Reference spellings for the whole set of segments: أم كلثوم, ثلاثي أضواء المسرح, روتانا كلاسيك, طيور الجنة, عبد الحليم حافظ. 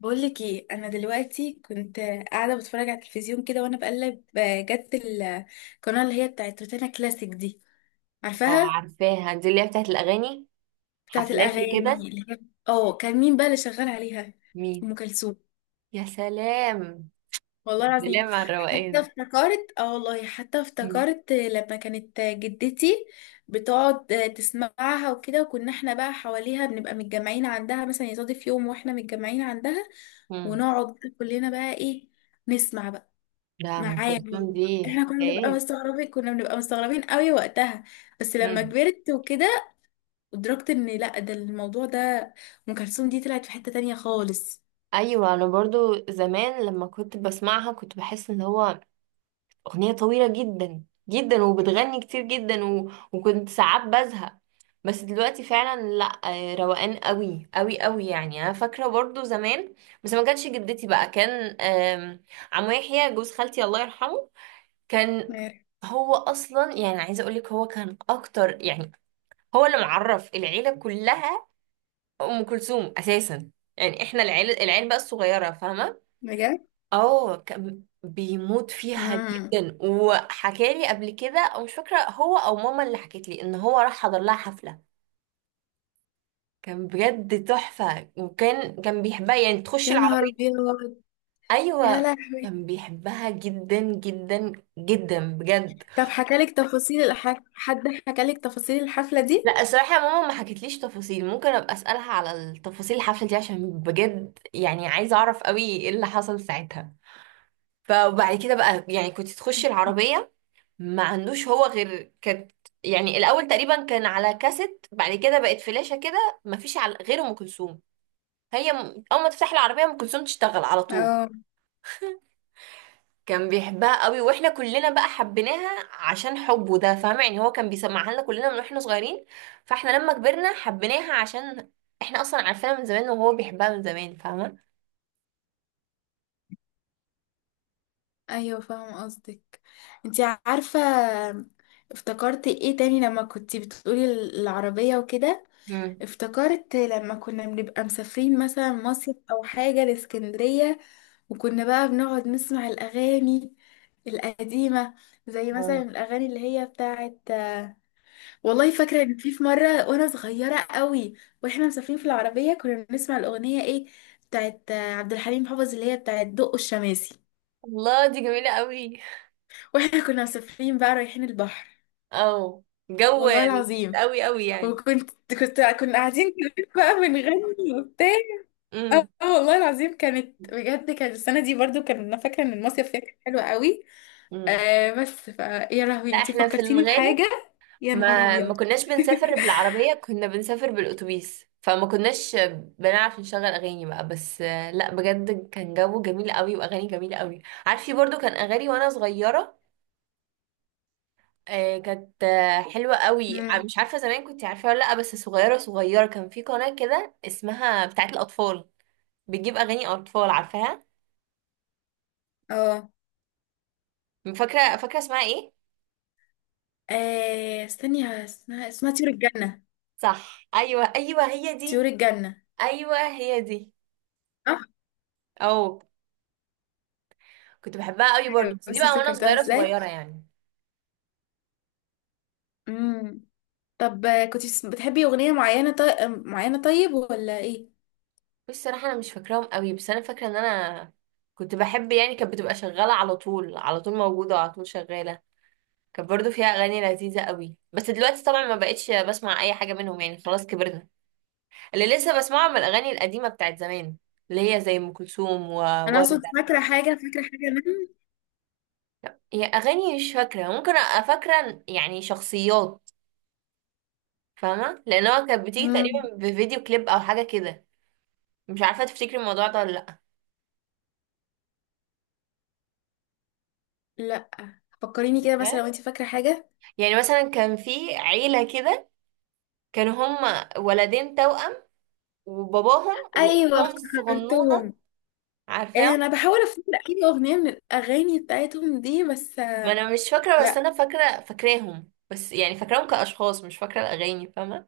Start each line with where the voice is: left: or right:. left: بقولك ايه؟ انا دلوقتي كنت قاعده بتفرج على التلفزيون كده، وانا بقلب جت القناه اللي هي بتاعت روتانا كلاسيك دي.
right: اه،
left: عارفاها؟
right: عارفاها دي اللي هي بتاعت الأغاني،
left: بتاعت
right: حفلات
left: الاغاني
right: وكده.
left: اللي هي، اه كان مين بقى اللي شغال عليها؟
right: مين؟
left: ام كلثوم.
right: يا سلام!
left: والله
right: يا
left: العظيم.
right: سلام على
left: حتى
right: الروقان!
left: افتكرت اه والله حتى
right: مم.
left: افتكرت لما كانت جدتي بتقعد تسمعها وكده، وكنا احنا بقى حواليها بنبقى متجمعين عندها. مثلا يصادف يوم واحنا متجمعين عندها
right: مم.
left: ونقعد كلنا بقى ايه، نسمع.
right: ده أم
left: معايا،
right: كلثوم دي
left: احنا كنا بنبقى
right: حكايات!
left: مستغربين كنا بنبقى مستغربين قوي وقتها. بس لما
right: مم.
left: كبرت وكده ادركت ان لا، ده الموضوع ده، ام كلثوم دي طلعت في حتة تانية خالص.
right: أيوة، أنا برضو زمان لما كنت بسمعها كنت بحس إن هو أغنية طويلة جدا جدا وبتغني كتير جدا، و... وكنت ساعات بزهق. بس دلوقتي فعلا لا، روقان قوي قوي قوي، يعني انا فاكره برضو زمان. بس ما كانش جدتي، بقى كان عمو يحيى، جوز خالتي الله يرحمه، كان،
left: عارف؟
right: هو اصلا يعني عايزه اقول لك هو كان اكتر، يعني هو اللي معرف العيله كلها ام كلثوم اساسا. يعني احنا العيله بقى الصغيره، فاهمه؟
left: بجد.
right: اه، كان بيموت فيها
left: امم
right: جدا. وحكالي قبل كده، او مش فاكره هو او ماما اللي حكت لي، ان هو راح حضر لها حفله. كان بجد تحفه. وكان بيحبها، يعني تخش
left: يا نهار
right: العربيه.
left: ابيض. يا
right: ايوه.
left: لهوي.
right: كان بيحبها جدا جدا جدا، بجد.
left: طب حكالك تفاصيل حد حكالك تفاصيل الحفلة دي؟
right: لا، الصراحة يا ماما، ما حكتليش تفاصيل. ممكن ابقى اسألها على التفاصيل الحفلة دي عشان بجد يعني عايزة اعرف قوي ايه اللي حصل ساعتها. فبعد كده بقى يعني كنت تخشي العربية ما عندوش هو غير، كانت يعني الاول تقريبا كان على كاسيت، بعد كده بقت فلاشة، كده ما فيش على غير ام كلثوم. هي اول ما تفتحي العربية ام كلثوم تشتغل على طول.
left: اه.
right: كان بيحبها قوي، واحنا كلنا بقى حبيناها عشان حبه ده، فاهمة؟ يعني هو كان بيسمعها لنا كلنا من واحنا صغيرين. فاحنا لما كبرنا حبيناها عشان احنا اصلا عارفينها من زمان وهو بيحبها من زمان، فاهمة؟
left: ايوه، فاهمه قصدك. انت عارفه افتكرت ايه تاني لما كنتي بتقولي العربيه وكده؟
right: مم.
left: افتكرت لما كنا بنبقى مسافرين مثلا مصيف او حاجة لاسكندرية، وكنا بقى بنقعد نسمع الاغاني القديمة، زي
right: اه
left: مثلا الاغاني اللي هي بتاعت، والله فاكرة ان في مرة وانا صغيرة قوي واحنا مسافرين في العربية، كنا بنسمع الاغنية ايه، بتاعت عبد الحليم حافظ اللي هي بتاعت دق الشماسي،
right: الله، دي جميلة قوي.
left: واحنا كنا مسافرين بقى رايحين البحر.
right: اه، جو
left: والله
right: لذيذ
left: العظيم.
right: قوي قوي يعني.
left: وكنت كنت كنا قاعدين كلنا بقى بنغني وبتاع.
right: امم.
left: والله العظيم كانت بجد، كانت السنة دي برضو كان انا فاكرة ان المصيف فيها كان حلو قوي.
right: امم.
left: بس يا
right: لا،
left: لهوي، انتي
right: احنا في
left: فكرتيني
right: الغالب
left: بحاجة. يا نهار
right: ما ما
left: ابيض.
right: كناش بنسافر بالعربية، كنا بنسافر بالأتوبيس، فما كناش بنعرف نشغل أغاني بقى. بس لا بجد كان جو جميل قوي وأغاني جميلة قوي. عارفة؟ برضو كان أغاني وأنا صغيرة، كانت حلوة قوي.
left: مم.
right: مش عارفة زمان كنت عارفة ولا لأ، بس صغيرة صغيرة كان في قناة كده اسمها بتاعت الأطفال، بتجيب أغاني أطفال. عارفاها؟
left: اه
right: فاكرة، فاكرة اسمها ايه؟
left: استني، اسمها طيور الجنة.
right: صح، أيوة، أيوة هي
left: طيور
right: دي.
left: الجنة.
right: أيوة هي دي.
left: صح.
right: أو، كنت بحبها قوي برضو،
left: ايوه
right: بس دي
left: بس
right: بقى وأنا
left: افتكرتها
right: صغيرة
left: ازاي؟
right: صغيرة يعني.
left: امم طب، كنت بتحبي اغنية معينة طيب ولا ايه؟
right: بص، صراحة أنا مش فاكراهم قوي، بس أنا فاكرة إن أنا كنت بحب، يعني كانت بتبقى شغالة على طول، على طول موجودة، وعلى طول شغالة. كانت برضو فيها أغاني لذيذة قوي. بس دلوقتي طبعا ما بقتش بسمع أي حاجة منهم، يعني خلاص كبرنا. اللي لسه بسمعه من الأغاني القديمة بتاعت زمان، اللي هي زي أم كلثوم
left: انا اقصد
right: ووردة.
left: فاكرة حاجة منهم.
right: هي أغاني مش فاكرة، ممكن أبقى فاكرة يعني شخصيات، فاهمة؟ لأن هو كانت بتيجي
left: امم
right: تقريبا بفيديو كليب أو حاجة كده. مش عارفة تفتكري الموضوع ده ولا لأ.
left: لا، فكريني كده، مثلا
right: فاكراه،
left: لو انت فاكرة حاجة.
right: يعني مثلا كان في عيلة كده، كانوا هما ولدين توأم وباباهم
left: ايوه،
right: واختهم الصغنونة.
left: افتكرتهم.
right: عارفاهم؟
left: انا بحاول افتكر اي اغنيه من الاغاني بتاعتهم دي، بس
right: ما انا مش فاكرة، بس
left: لا.
right: انا فاكرة فاكراهم، بس يعني فاكراهم كأشخاص، مش فاكرة الأغاني، فاهمة؟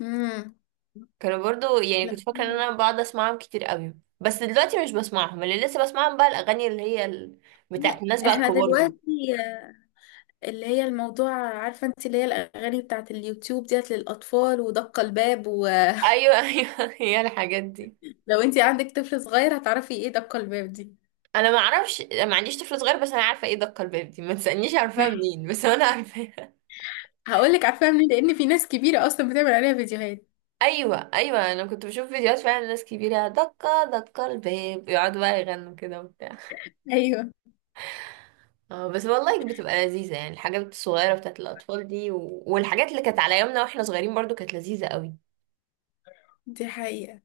left: امم
right: كانوا برضو، يعني
left: لا.
right: كنت فاكرة ان انا بقعد اسمعهم كتير قوي. بس دلوقتي مش بسمعهم. اللي لسه بسمعهم بقى الأغاني اللي هي بتاعت
left: لا
right: الناس بقى
left: احنا
right: الكبار دي.
left: دلوقتي، اللي هي الموضوع، عارفه انت اللي هي الاغاني بتاعت اليوتيوب ديت للاطفال ودق الباب، ولو
right: ايوه، ايوه هي الحاجات دي.
left: انت عندك طفل صغير هتعرفي ايه دق الباب دي.
right: انا ما اعرفش، ما عنديش طفل صغير، بس انا عارفه ايه دق الباب دي، ما تسالنيش عارفاها منين، بس انا عارفاها.
left: هقول لك عارفاها منين، لان في ناس كبيره اصلا بتعمل عليها فيديوهات.
right: ايوه، ايوه، انا كنت بشوف فيديوهات فعلا، ناس كبيره دقه دقه الباب، يقعدوا بقى يغنوا كده وبتاع.
left: ايوه.
right: اه بس والله بتبقى لذيذه، يعني الحاجات الصغيره بتاعت الاطفال دي، و... والحاجات اللي كانت على يومنا واحنا صغيرين برضو كانت لذيذه قوي.
left: دي حقيقه.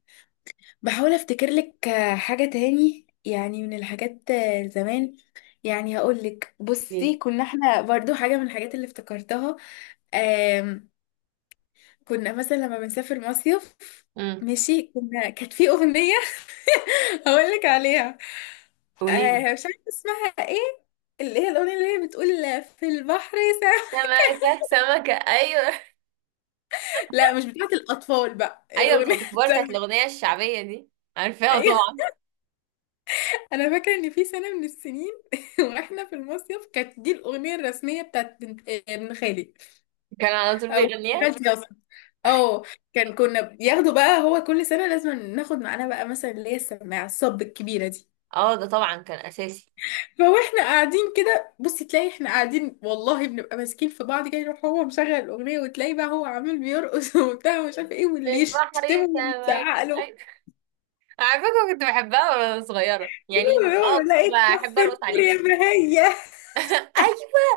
left: بحاول افتكر لك حاجة تاني، يعني من الحاجات زمان. يعني هقول لك،
right: ليه؟
left: بصي، كنا احنا برضو حاجة من الحاجات اللي افتكرتها. آم، كنا مثلا لما بنسافر مصيف،
right: امم.
left: ماشي، كانت في أغنية هقول لك عليها.
right: قولي.
left: مش عارفة اسمها ايه، اللي هي الأغنية اللي هي بتقول في البحر ساعة.
right: سمكه سمكه، ايوه.
left: لا مش بتاعت الأطفال، بقى
right: ايوه،
left: الأغنية
right: بتاعت الكبار، بتاعت
left: التانية.
right: الاغنيه الشعبيه دي. عارفاها طبعا.
left: انا فاكره ان في سنه من السنين واحنا في المصيف كانت دي الاغنيه الرسميه بتاعت بنت آه، ابن خالي
right: كان على طول
left: او
right: بيغنيها.
left: خالتي الأغنية اصلا. اه. كنا بياخدوا بقى، هو كل سنه لازم ناخد معانا بقى مثلا اللي هي السماعه الصب الكبيره دي.
right: اه، ده طبعا كان اساسي.
left: فاحنا قاعدين كده بصي، تلاقي احنا قاعدين والله بنبقى ماسكين في بعض كده، يروح هو مشغل الاغنيه، وتلاقي بقى هو عامل بيرقص وبتاع ومش عارف ايه،
right: في
left: واللي
right: البحر
left: يشتمه واللي
right: سمكه،
left: يزعق له.
right: ايوه. على فكره كنت بحبها وانا صغيره يعني، كنت
left: لا،
right: بحب
left: اتكفي
right: ارقص
left: النور
right: عليها.
left: يا بهيه.
right: ايوه.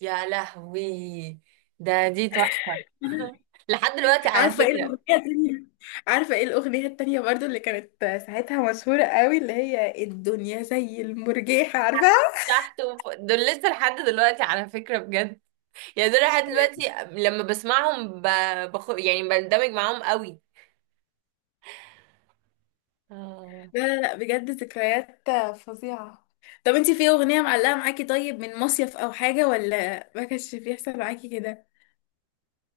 right: يا لهوي. ده دي تحفة! لحد دلوقتي على
left: عارفة ايه
right: فكرة.
left: الأغنية التانية عارفة ايه الأغنية التانية برضو اللي كانت ساعتها مشهورة قوي، اللي هي الدنيا زي المرجيحة، عارفاها؟
right: تحت وفوق دول لسه لحد دلوقتي على فكرة، بجد. يعني دول لحد دلوقتي لما بسمعهم يعني بندمج معاهم قوي. آه،
left: لا لا لا، بجد ذكريات فظيعة. طب انتي في أغنية معلقة معاكي طيب من مصيف أو حاجة، ولا ما كانش بيحصل معاكي كده؟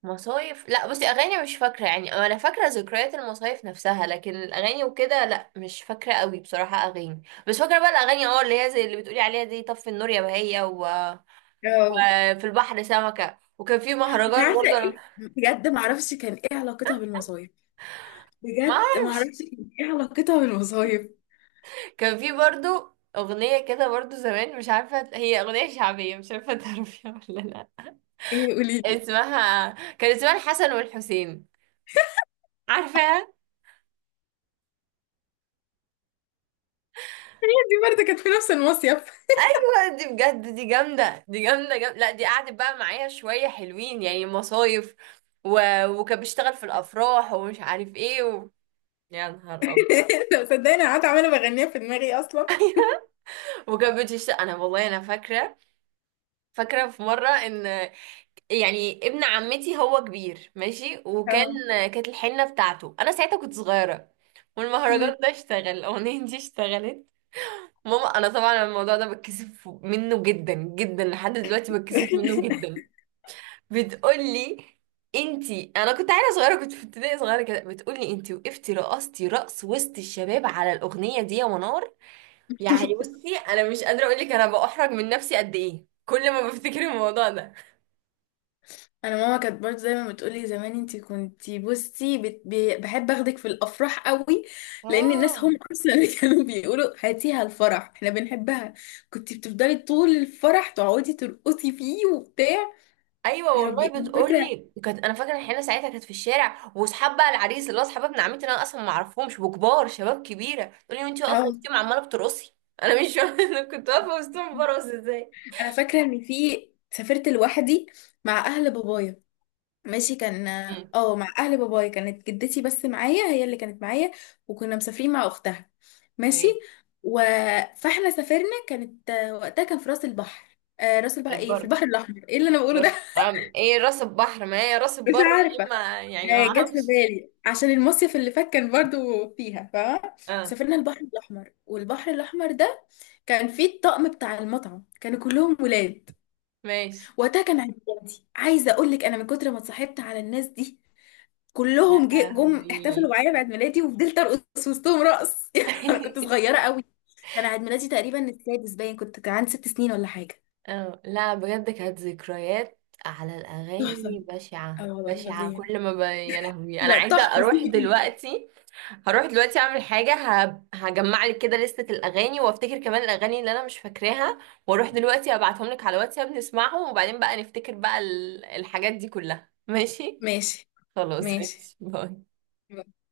right: مصايف لا، بصي اغاني مش فاكرة، يعني انا فاكرة ذكريات المصايف نفسها، لكن الاغاني وكده لا مش فاكرة قوي بصراحة اغاني. بس فاكرة بقى الاغاني اللي هي زي اللي بتقولي عليها دي طف النور يا بهية
left: اه،
right: وفي البحر سمكة. وكان في
left: مش
right: مهرجان
left: عارفة
right: برضه، انا
left: ايه،
right: ما
left: بجد
right: اعرف.
left: معرفش كان ايه علاقتها بالمصايف.
right: كان في برضو أغنية كده برضو زمان، مش عارفة، هي أغنية شعبية مش عارفة تعرفيها ولا لأ.
left: ايه؟ قوليلي.
right: اسمها، كان اسمها الحسن والحسين، عارفاها؟
left: دي برضه كانت في نفس المصيف.
right: أيوة، دي بجد دي جامدة، دي جامدة جامدة، لأ دي قعدت بقى معايا شوية حلوين يعني مصايف و... وكان بيشتغل في الأفراح ومش عارف ايه يا نهار أبيض.
left: لو صدقني، أنا قاعدة عمالة بغنيها في دماغي أصلا.
right: وكان بتشتغل، أنا والله أنا فاكرة، فاكرة في مرة إن، يعني ابن عمتي، هو كبير ماشي، وكان
left: اه.
right: كانت الحنة بتاعته، انا ساعتها كنت صغيرة، والمهرجان ده اشتغل، الاغنية دي اشتغلت. ماما، انا طبعا الموضوع ده بتكسف منه جدا جدا لحد دلوقتي، بتكسف منه جدا. بتقولي، انتي انا كنت عيله صغيره كنت في ابتدائي صغيره كده، بتقولي انتي وقفتي رقصتي رقص وسط الشباب على الاغنيه دي يا منار. يعني بصي، انا مش قادره اقول لك انا بأحرج من نفسي قد ايه كل ما بفتكر الموضوع ده.
left: انا ماما كانت برضه دايما بتقولي زمان، انتي كنتي، بصي، بحب اخدك في الافراح قوي لان الناس
right: اه.
left: هم اصلا اللي كانوا بيقولوا هاتيها الفرح احنا بنحبها. كنتي بتفضلي طول الفرح تقعدي ترقصي فيه وبتاع.
right: ايوه
left: يا ربي.
right: والله
left: انا فاكره
right: بتقولي كانت، انا فاكره الحنه ساعتها كانت في الشارع، واصحاب بقى العريس اللي هو اصحاب ابن عمتي اللي انا اصلا ما اعرفهمش، وكبار شباب كبيره، تقولي وانتي واقفه
left: أهو.
right: وسطهم عماله بترقصي. انا مش فاهمه، انا كنت واقفه وسطهم برقص ازاي؟
left: انا فاكره ان سافرت لوحدي مع اهل بابايا، ماشي. كان
right: امم.
left: اه مع اهل بابايا كانت جدتي بس معايا، هي اللي كانت معايا، وكنا مسافرين مع اختها، ماشي.
right: ايه؟
left: و... فاحنا سافرنا، وقتها كان في راس البحر آه راس البحر ايه في
right: البر.
left: البحر الاحمر، ايه اللي انا بقوله ده؟
right: راس أم ايه، راس البحر، ما هي راس
left: مش
right: البر.
left: عارفه.
right: يا اما، يعني ما
left: جت في
right: اعرفش.
left: بالي عشان المصيف اللي فات كان برضو فيها، فاهمه؟
right: اه.
left: سافرنا البحر الاحمر، والبحر الاحمر ده كان فيه الطقم بتاع المطعم كانوا كلهم ولاد.
right: ماشي.
left: وقتها كان عيد ميلادي، عايزه اقول لك، انا من كتر ما اتصاحبت على الناس دي
right: يا
left: كلهم جم احتفلوا
right: لهوي.
left: معايا بعيد ميلادي، وفضلت ارقص وسطهم رقص يعني انا كنت صغيره قوي. كان عيد ميلادي تقريبا السادس، باين كان عندي 6 سنين ولا حاجه.
right: اه لا، بجد كانت ذكريات على
left: تحفه.
right: الاغاني بشعه
left: اه والله
right: بشعه. كل
left: العظيم.
right: ما يا لهوي، انا
left: لا
right: عايزه
left: تحفه،
right: اروح
left: سيبك انتي.
right: دلوقتي. هروح دلوقتي اعمل حاجة، هجمع لك كده لستة الاغاني وافتكر كمان الاغاني اللي انا مش فاكراها. واروح دلوقتي ابعتهم لك على واتساب نسمعهم، وبعدين بقى نفتكر بقى الحاجات دي كلها، ماشي؟
left: ماشي
right: خلاص،
left: ماشي.
right: ماشي، باي.